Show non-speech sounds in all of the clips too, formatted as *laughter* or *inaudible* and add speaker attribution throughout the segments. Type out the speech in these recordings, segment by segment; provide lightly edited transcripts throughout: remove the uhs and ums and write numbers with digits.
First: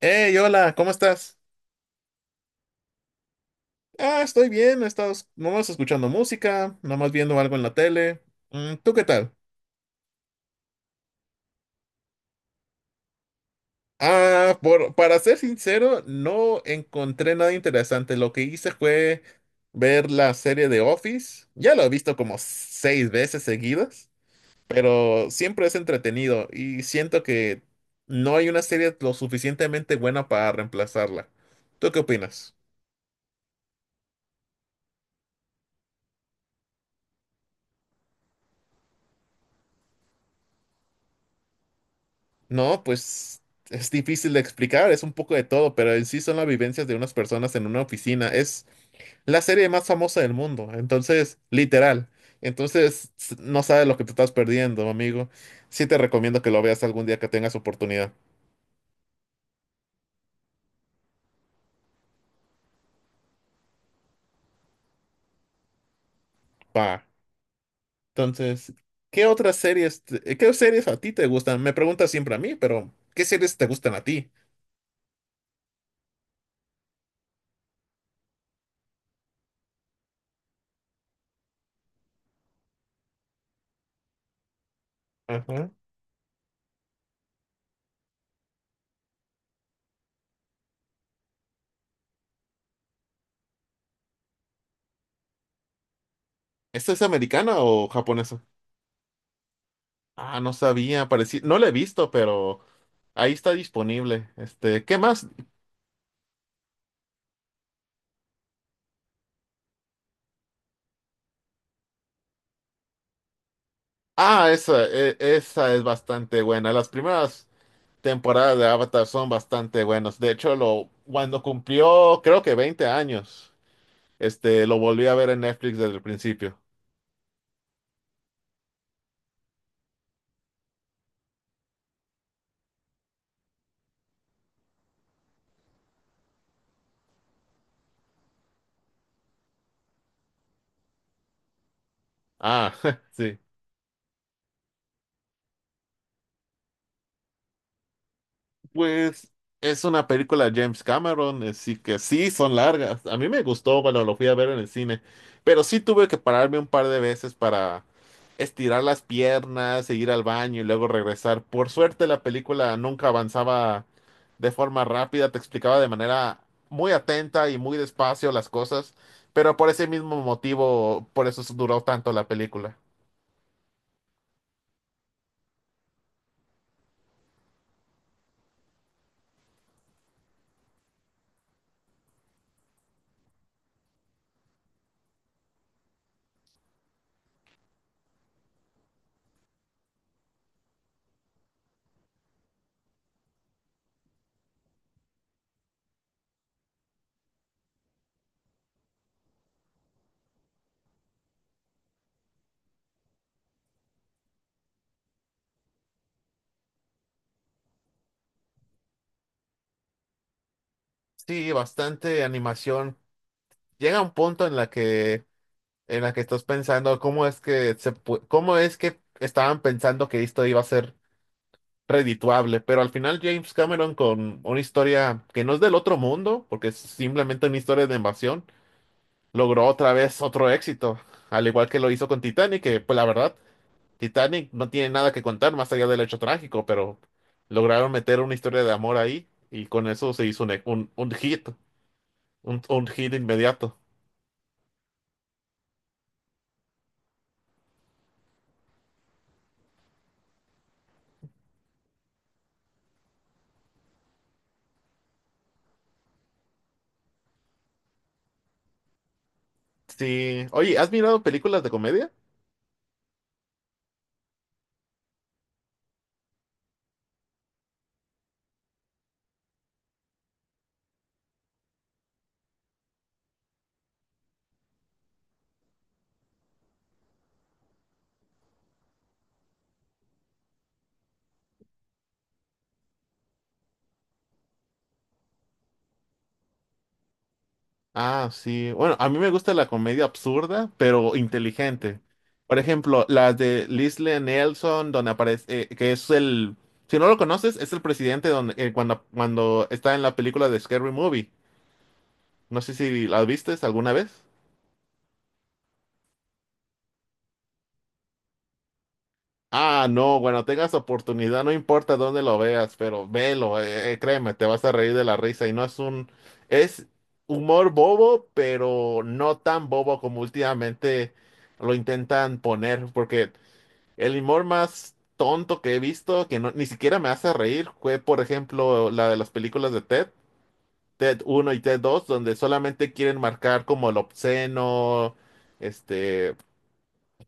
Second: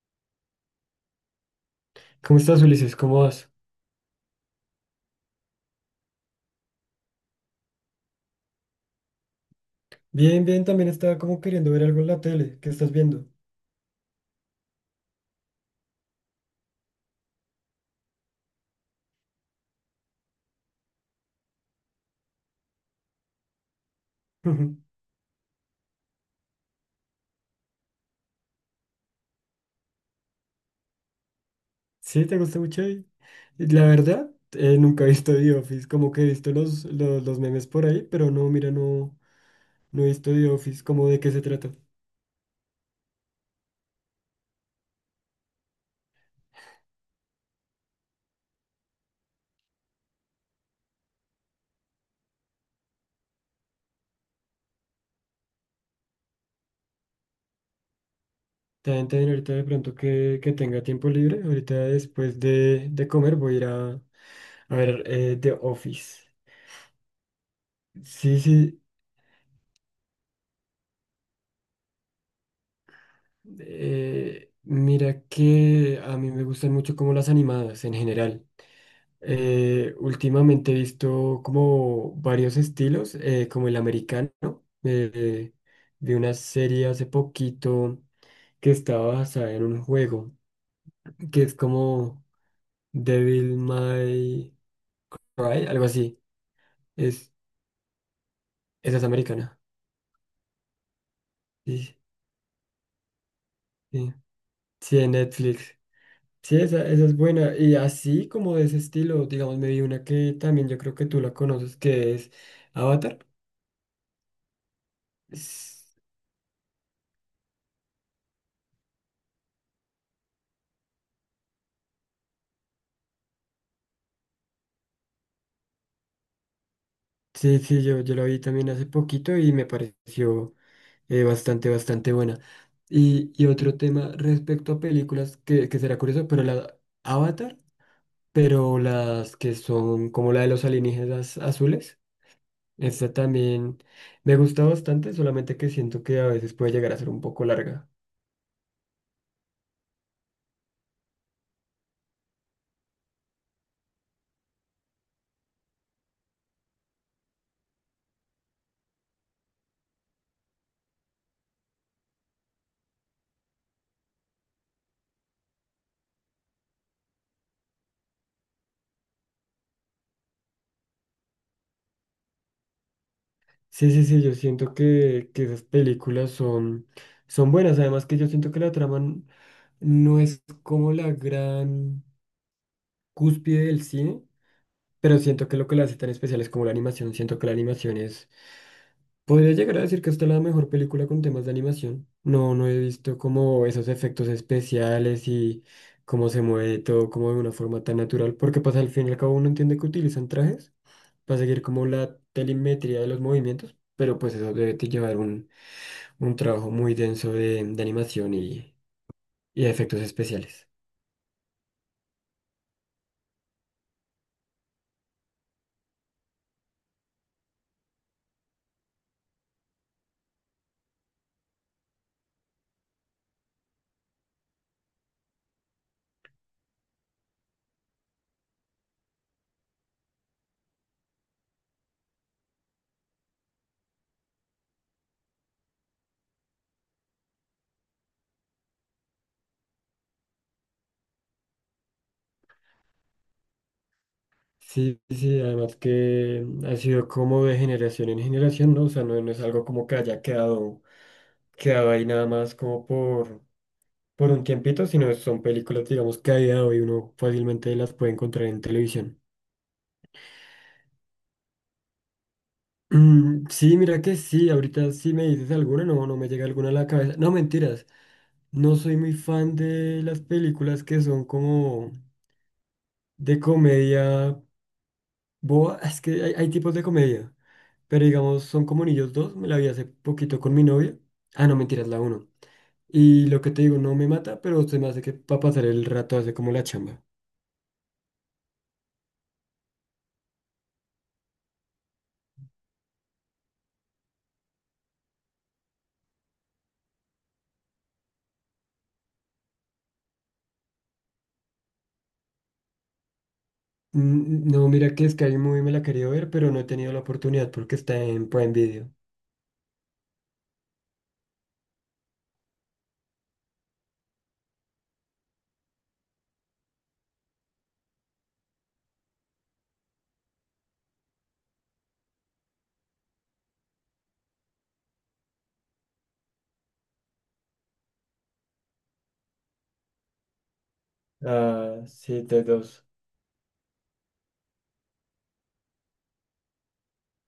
Speaker 1: Hey, hola, ¿cómo estás?
Speaker 2: ¿Cómo estás, Ulises? ¿Cómo vas?
Speaker 1: Ah, estoy bien, he estado nomás escuchando música, nomás viendo algo en la tele. Mm, ¿tú qué tal?
Speaker 2: Bien, bien, también estaba como queriendo ver algo en la tele. ¿Qué estás viendo?
Speaker 1: Ah, para ser sincero, no encontré nada interesante. Lo que hice fue ver la serie de Office. Ya lo he visto como 6 veces seguidas,
Speaker 2: *laughs*
Speaker 1: pero siempre es entretenido y siento que no hay una serie lo suficientemente buena para reemplazarla. ¿Tú qué
Speaker 2: Sí, ¿te
Speaker 1: opinas?
Speaker 2: gusta mucho ahí? Y la verdad, nunca he visto The Office, como que he visto los memes por ahí, pero no, mira, no, no he visto The Office. ¿Cómo de qué se trata?
Speaker 1: No, pues es difícil de explicar, es un poco de todo, pero en sí son las vivencias de unas personas en una oficina. Es la serie más famosa del mundo, entonces, literal. Entonces, no sabes lo que te estás perdiendo, amigo. Sí te recomiendo que lo veas algún día que tengas oportunidad.
Speaker 2: También, también ahorita de pronto que tenga tiempo libre, ahorita después de comer voy a ir a ver The Office.
Speaker 1: Pa.
Speaker 2: Sí,
Speaker 1: Entonces,
Speaker 2: sí,
Speaker 1: ¿qué otras series, qué series a ti te gustan? Me preguntas siempre a mí, pero ¿qué series te gustan a ti?
Speaker 2: mira que a mí me gustan mucho como las animadas en general. Últimamente he visto como varios estilos, como el americano. Eh,
Speaker 1: Ajá.
Speaker 2: Vi una serie hace poquito que estaba basada en un juego, que es como Devil May Cry, algo así.
Speaker 1: ¿Esta es
Speaker 2: Es,
Speaker 1: americana o japonesa?
Speaker 2: esa es americana.
Speaker 1: Ah, no sabía, parecía, no la he
Speaker 2: Sí,
Speaker 1: visto, pero ahí está
Speaker 2: sí.
Speaker 1: disponible. Este, ¿qué
Speaker 2: Sí, en
Speaker 1: más?
Speaker 2: Netflix. Sí, esa es buena. Y así como de ese estilo, digamos, me vi una que también yo creo que tú la conoces, que es Avatar.
Speaker 1: Ah, esa, esa es bastante buena. Las primeras temporadas de Avatar son bastante buenas. De hecho, cuando cumplió, creo que 20 años, este, lo volví a ver en Netflix desde el principio.
Speaker 2: Sí, sí, yo la vi también hace poquito y me pareció bastante, bastante buena. Y otro tema respecto a películas que será curioso, pero la Avatar, pero las que son como la de los alienígenas azules,
Speaker 1: Ah, *laughs*
Speaker 2: esta
Speaker 1: sí.
Speaker 2: también me gusta bastante, solamente que siento que a veces puede llegar a ser un poco larga.
Speaker 1: Pues es una película de James Cameron, así que sí, son largas. A mí me gustó cuando lo fui a ver en el cine, pero sí tuve que pararme un par de veces para estirar las piernas, e ir al baño y luego regresar. Por suerte la película nunca avanzaba de forma rápida, te explicaba de manera muy atenta y muy despacio las cosas, pero por ese mismo motivo, por eso duró tanto la película.
Speaker 2: Sí, sí, sí, yo siento que esas películas son, son buenas, además que yo siento que la trama no es como la gran cúspide del cine. Pero siento que lo que la hace tan especial es como la animación. Siento que la animación es... Podría llegar a decir que esta es la mejor película con temas de animación. No, no he visto como esos efectos especiales y cómo se mueve todo como de una forma tan natural. Porque pasa al fin y al cabo uno entiende que utilizan trajes para seguir como la telemetría de los movimientos. Pero pues eso debe te llevar un trabajo muy denso de animación y efectos especiales.
Speaker 1: Sí, bastante animación. Llega un punto en la que estás pensando cómo es que cómo es que estaban pensando que esto iba a ser redituable, pero al final James Cameron, con una historia que no es del otro mundo, porque es simplemente una historia de invasión, logró otra vez otro éxito, al igual que lo hizo con Titanic, que pues la verdad, Titanic no tiene nada que contar más allá del hecho trágico, pero lograron meter una historia de amor ahí y con eso se hizo un hit, un hit inmediato.
Speaker 2: Sí, sí, además que ha sido como de generación en generación, ¿no? O sea, no, no es algo como que haya quedado, quedado ahí nada más como por un tiempito, sino son películas, digamos, que a día de hoy uno fácilmente las puede encontrar en televisión.
Speaker 1: Sí, oye, ¿has mirado películas de comedia?
Speaker 2: Sí, mira que sí, ahorita sí me dices alguna, no, no me llega alguna a la cabeza. No, mentiras, no soy muy fan de las películas que son como de comedia. Boa, es que hay tipos de comedia, pero digamos, son como Niños dos, me la vi hace poquito con mi novia. Ah, no, mentiras, la uno. Y lo que te digo, no me mata, pero se me hace que para pasar el rato hace como la chamba.
Speaker 1: Ah, sí. Bueno, a mí me gusta la comedia absurda, pero inteligente. Por ejemplo, las de Leslie Nelson, donde aparece, que es el, si no lo conoces, es el presidente donde, cuando está en la película de Scary Movie. No sé si la viste alguna vez.
Speaker 2: No, mira que Sky Movie me la quería ver, pero no he tenido la oportunidad porque está en Prime Video.
Speaker 1: Ah, no, bueno, tengas oportunidad, no importa dónde lo veas, pero velo, créeme, te vas a reír de la risa y no es un, es humor bobo, pero no tan bobo como últimamente lo intentan poner, porque el humor más tonto que he visto, que ni siquiera me hace reír, fue, por ejemplo, la de las películas de Ted, Ted uno y Ted
Speaker 2: Ah,
Speaker 1: 2,
Speaker 2: sí,
Speaker 1: donde
Speaker 2: de dos.
Speaker 1: solamente quieren marcar como el obsceno, este,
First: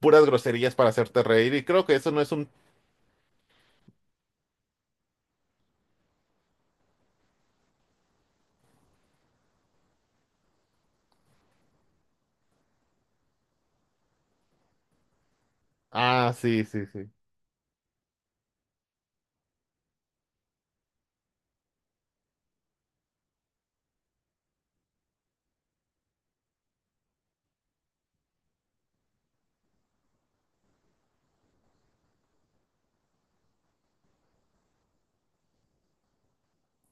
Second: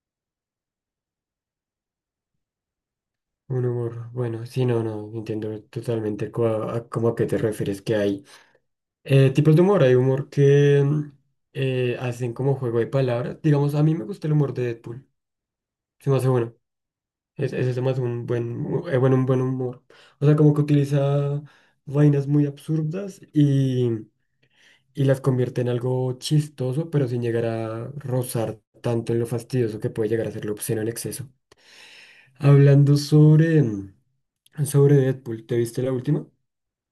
Speaker 1: puras groserías para hacerte reír. Y creo que eso no es un...
Speaker 2: Un humor, bueno, sí, no, no, entiendo totalmente cómo a qué te refieres que hay tipos de humor, hay humor que hacen como juego de palabras. Digamos, a mí me gusta el humor de Deadpool. Se me hace
Speaker 1: Ah,
Speaker 2: bueno.
Speaker 1: sí, sí, sí.
Speaker 2: Ese se me hace un buen, un buen humor. O sea, como que utiliza vainas muy absurdas y las convierte en algo chistoso, pero sin llegar a rozar tanto en lo fastidioso que puede llegar a ser lo obsceno en exceso. Hablando sobre Deadpool, ¿te viste la última?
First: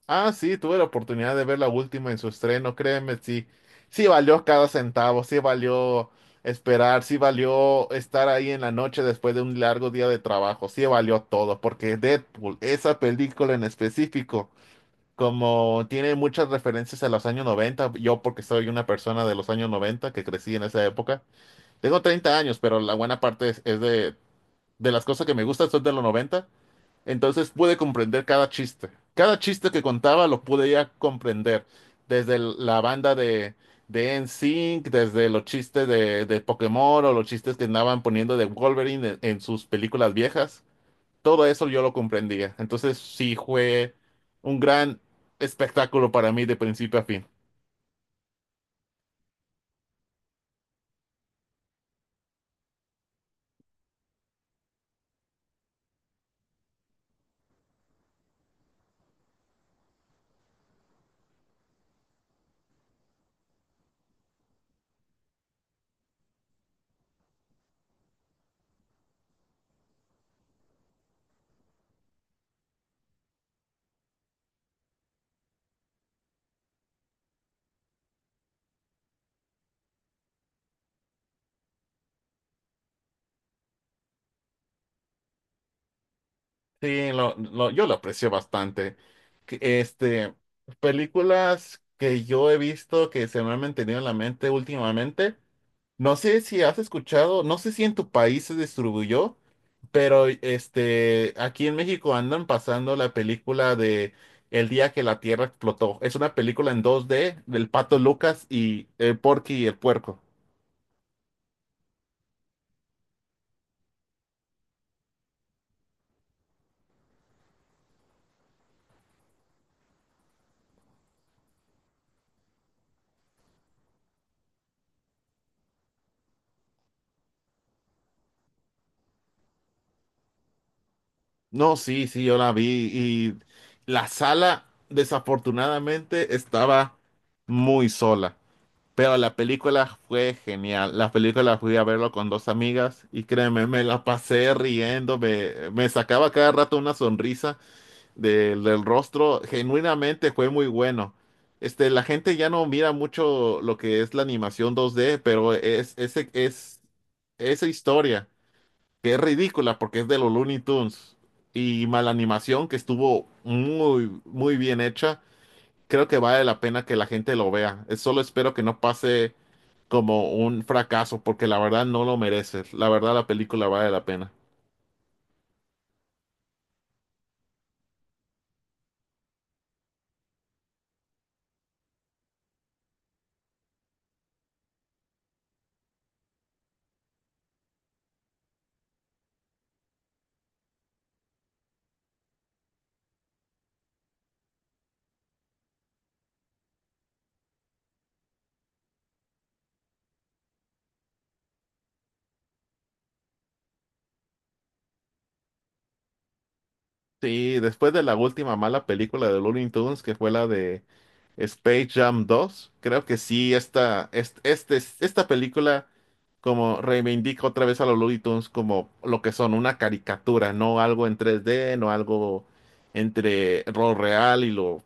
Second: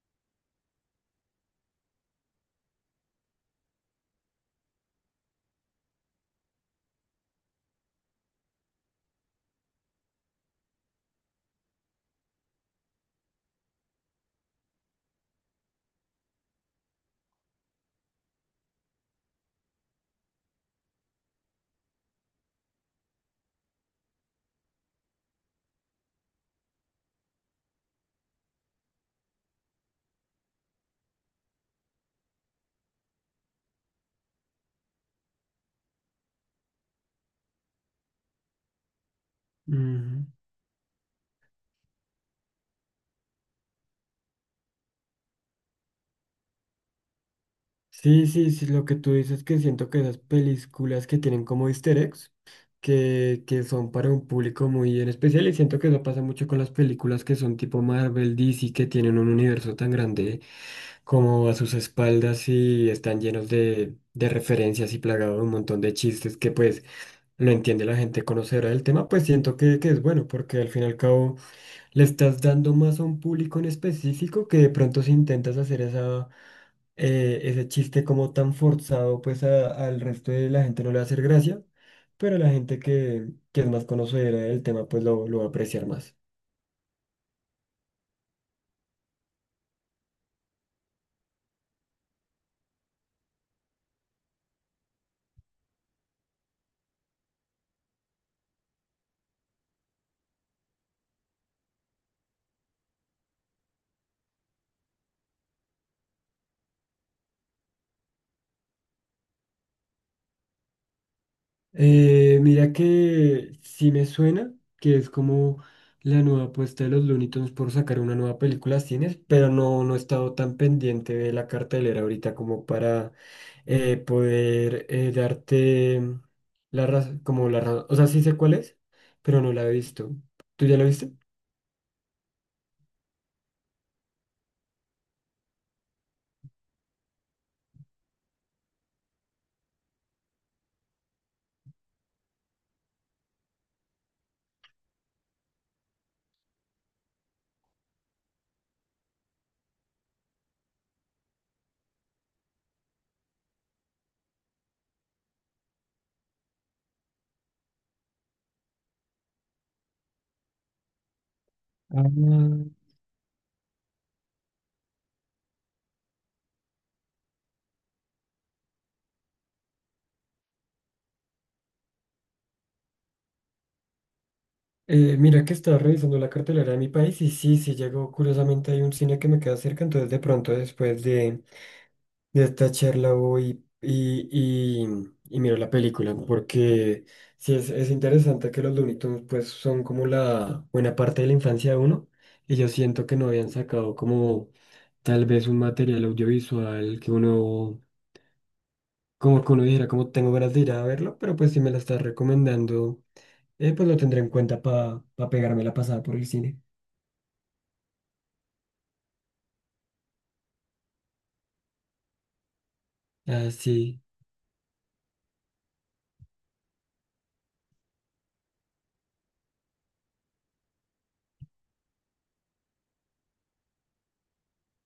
Speaker 1: Ah, sí, tuve la oportunidad de ver la última en su estreno, créeme, sí, sí valió cada centavo, sí valió esperar, sí valió estar ahí en la noche después de un largo día de trabajo, sí valió todo, porque Deadpool, esa película en específico, como tiene muchas referencias a los años 90, yo porque soy una persona de los años 90 que crecí en esa época, tengo 30 años, pero la buena parte es, de las cosas que me gustan son de los 90. Entonces pude comprender cada chiste. Cada chiste que contaba lo podía comprender. Desde la banda de NSYNC, desde los chistes de Pokémon o los chistes que andaban poniendo de Wolverine en sus películas
Speaker 2: Ujú.
Speaker 1: viejas. Todo eso yo lo comprendía. Entonces sí fue un gran espectáculo para mí de principio a fin.
Speaker 2: Sí, sí, sí, lo que tú dices, que siento que esas películas que tienen como easter eggs, que son para un público muy en especial. Y siento que eso pasa mucho con las películas que son tipo Marvel, DC, que tienen un universo tan grande como a sus espaldas y están llenos de referencias y plagados de un montón de chistes que pues lo entiende la gente conocedora del tema. Pues siento que es bueno porque al fin y al cabo le estás dando más a un público en específico, que de pronto si intentas hacer ese chiste como tan forzado, pues al resto de la gente no le va a hacer gracia, pero la gente que es más conocedora del tema, pues lo va a apreciar más.
Speaker 1: Sí, yo lo aprecio bastante. Este, películas que yo he visto que se me han mantenido en la mente últimamente. No sé si has escuchado, no sé si en tu país se distribuyó, pero este, aquí en México andan pasando la película de El día que la Tierra explotó. Es una película en 2D del Pato Lucas y el Porky y el Puerco.
Speaker 2: Mira que sí me suena que es como la nueva apuesta de los Looney Tunes por sacar una nueva película a cines, pero no, no he estado tan pendiente de la cartelera ahorita como para poder darte la razón, como la razón, o sea, sí sé cuál es, pero no la he visto. ¿Tú ya la viste?
Speaker 1: No, sí, sí, yo la vi y la sala desafortunadamente estaba muy sola. Pero la película fue genial. La película fui a verlo con dos amigas y créeme, me la pasé riendo, me sacaba cada rato una sonrisa del del rostro. Genuinamente fue muy bueno. Este, la gente ya no mira mucho lo que es la animación 2D, pero es, ese, es esa historia, que es ridícula porque es de los Looney Tunes y mala
Speaker 2: Ah,
Speaker 1: animación que estuvo muy, muy bien hecha. Creo que vale la pena que la gente lo vea. Solo espero que no pase como un fracaso, porque la verdad no lo mereces. La verdad la película vale la pena.
Speaker 2: Mira que estaba revisando la cartelera de mi país y sí, sí llegó, curiosamente hay un cine que me queda cerca, entonces de pronto después de esta charla hoy y, y miro la película, ¿no? Porque sí es interesante que los Looney Tunes, pues son como la buena parte de la infancia de uno, y yo siento que no habían sacado como tal vez un material audiovisual que uno, como que uno dijera, como tengo ganas de ir a verlo, pero pues si me la estás recomendando, pues lo tendré en cuenta para pegarme la pasada por el cine.
Speaker 1: Sí, después de la última mala película de Looney Tunes, que fue la de Space Jam dos, creo que
Speaker 2: Ah,
Speaker 1: sí,
Speaker 2: sí,
Speaker 1: esta, este, esta película como reivindica otra vez a los Looney Tunes como lo que son, una caricatura, no algo en 3D, no algo entre lo real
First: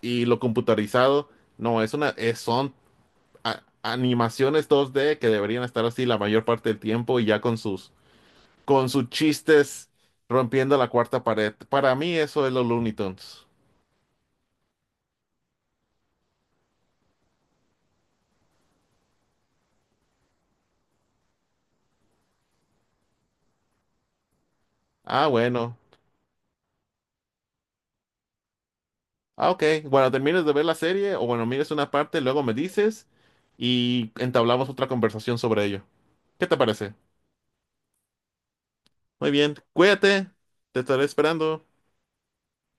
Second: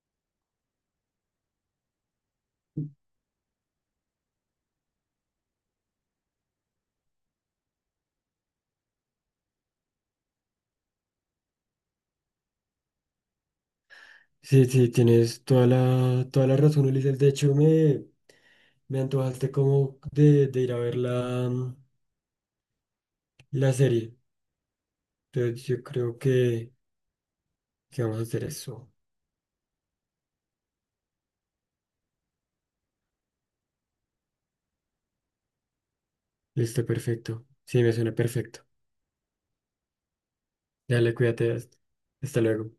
Speaker 1: y lo computarizado. No, es una, son animaciones 2D que deberían estar así la mayor parte del tiempo y ya con sus chistes rompiendo la cuarta pared. Para mí eso es los Looney Tunes.
Speaker 2: sí, sí, tienes toda la razón, Ulises. De hecho, me... Me antojaste como de ir a ver la serie.
Speaker 1: Ah,
Speaker 2: Entonces
Speaker 1: bueno.
Speaker 2: yo creo que vamos a hacer eso.
Speaker 1: Ah, ok. Bueno, termines de ver la serie o bueno, mires una parte, luego me dices y entablamos otra conversación sobre ello. ¿Qué te
Speaker 2: Listo,
Speaker 1: parece?
Speaker 2: perfecto. Sí, me suena perfecto.
Speaker 1: Muy bien. Cuídate. Te estaré
Speaker 2: Dale, cuídate.
Speaker 1: esperando.
Speaker 2: Hasta hasta luego.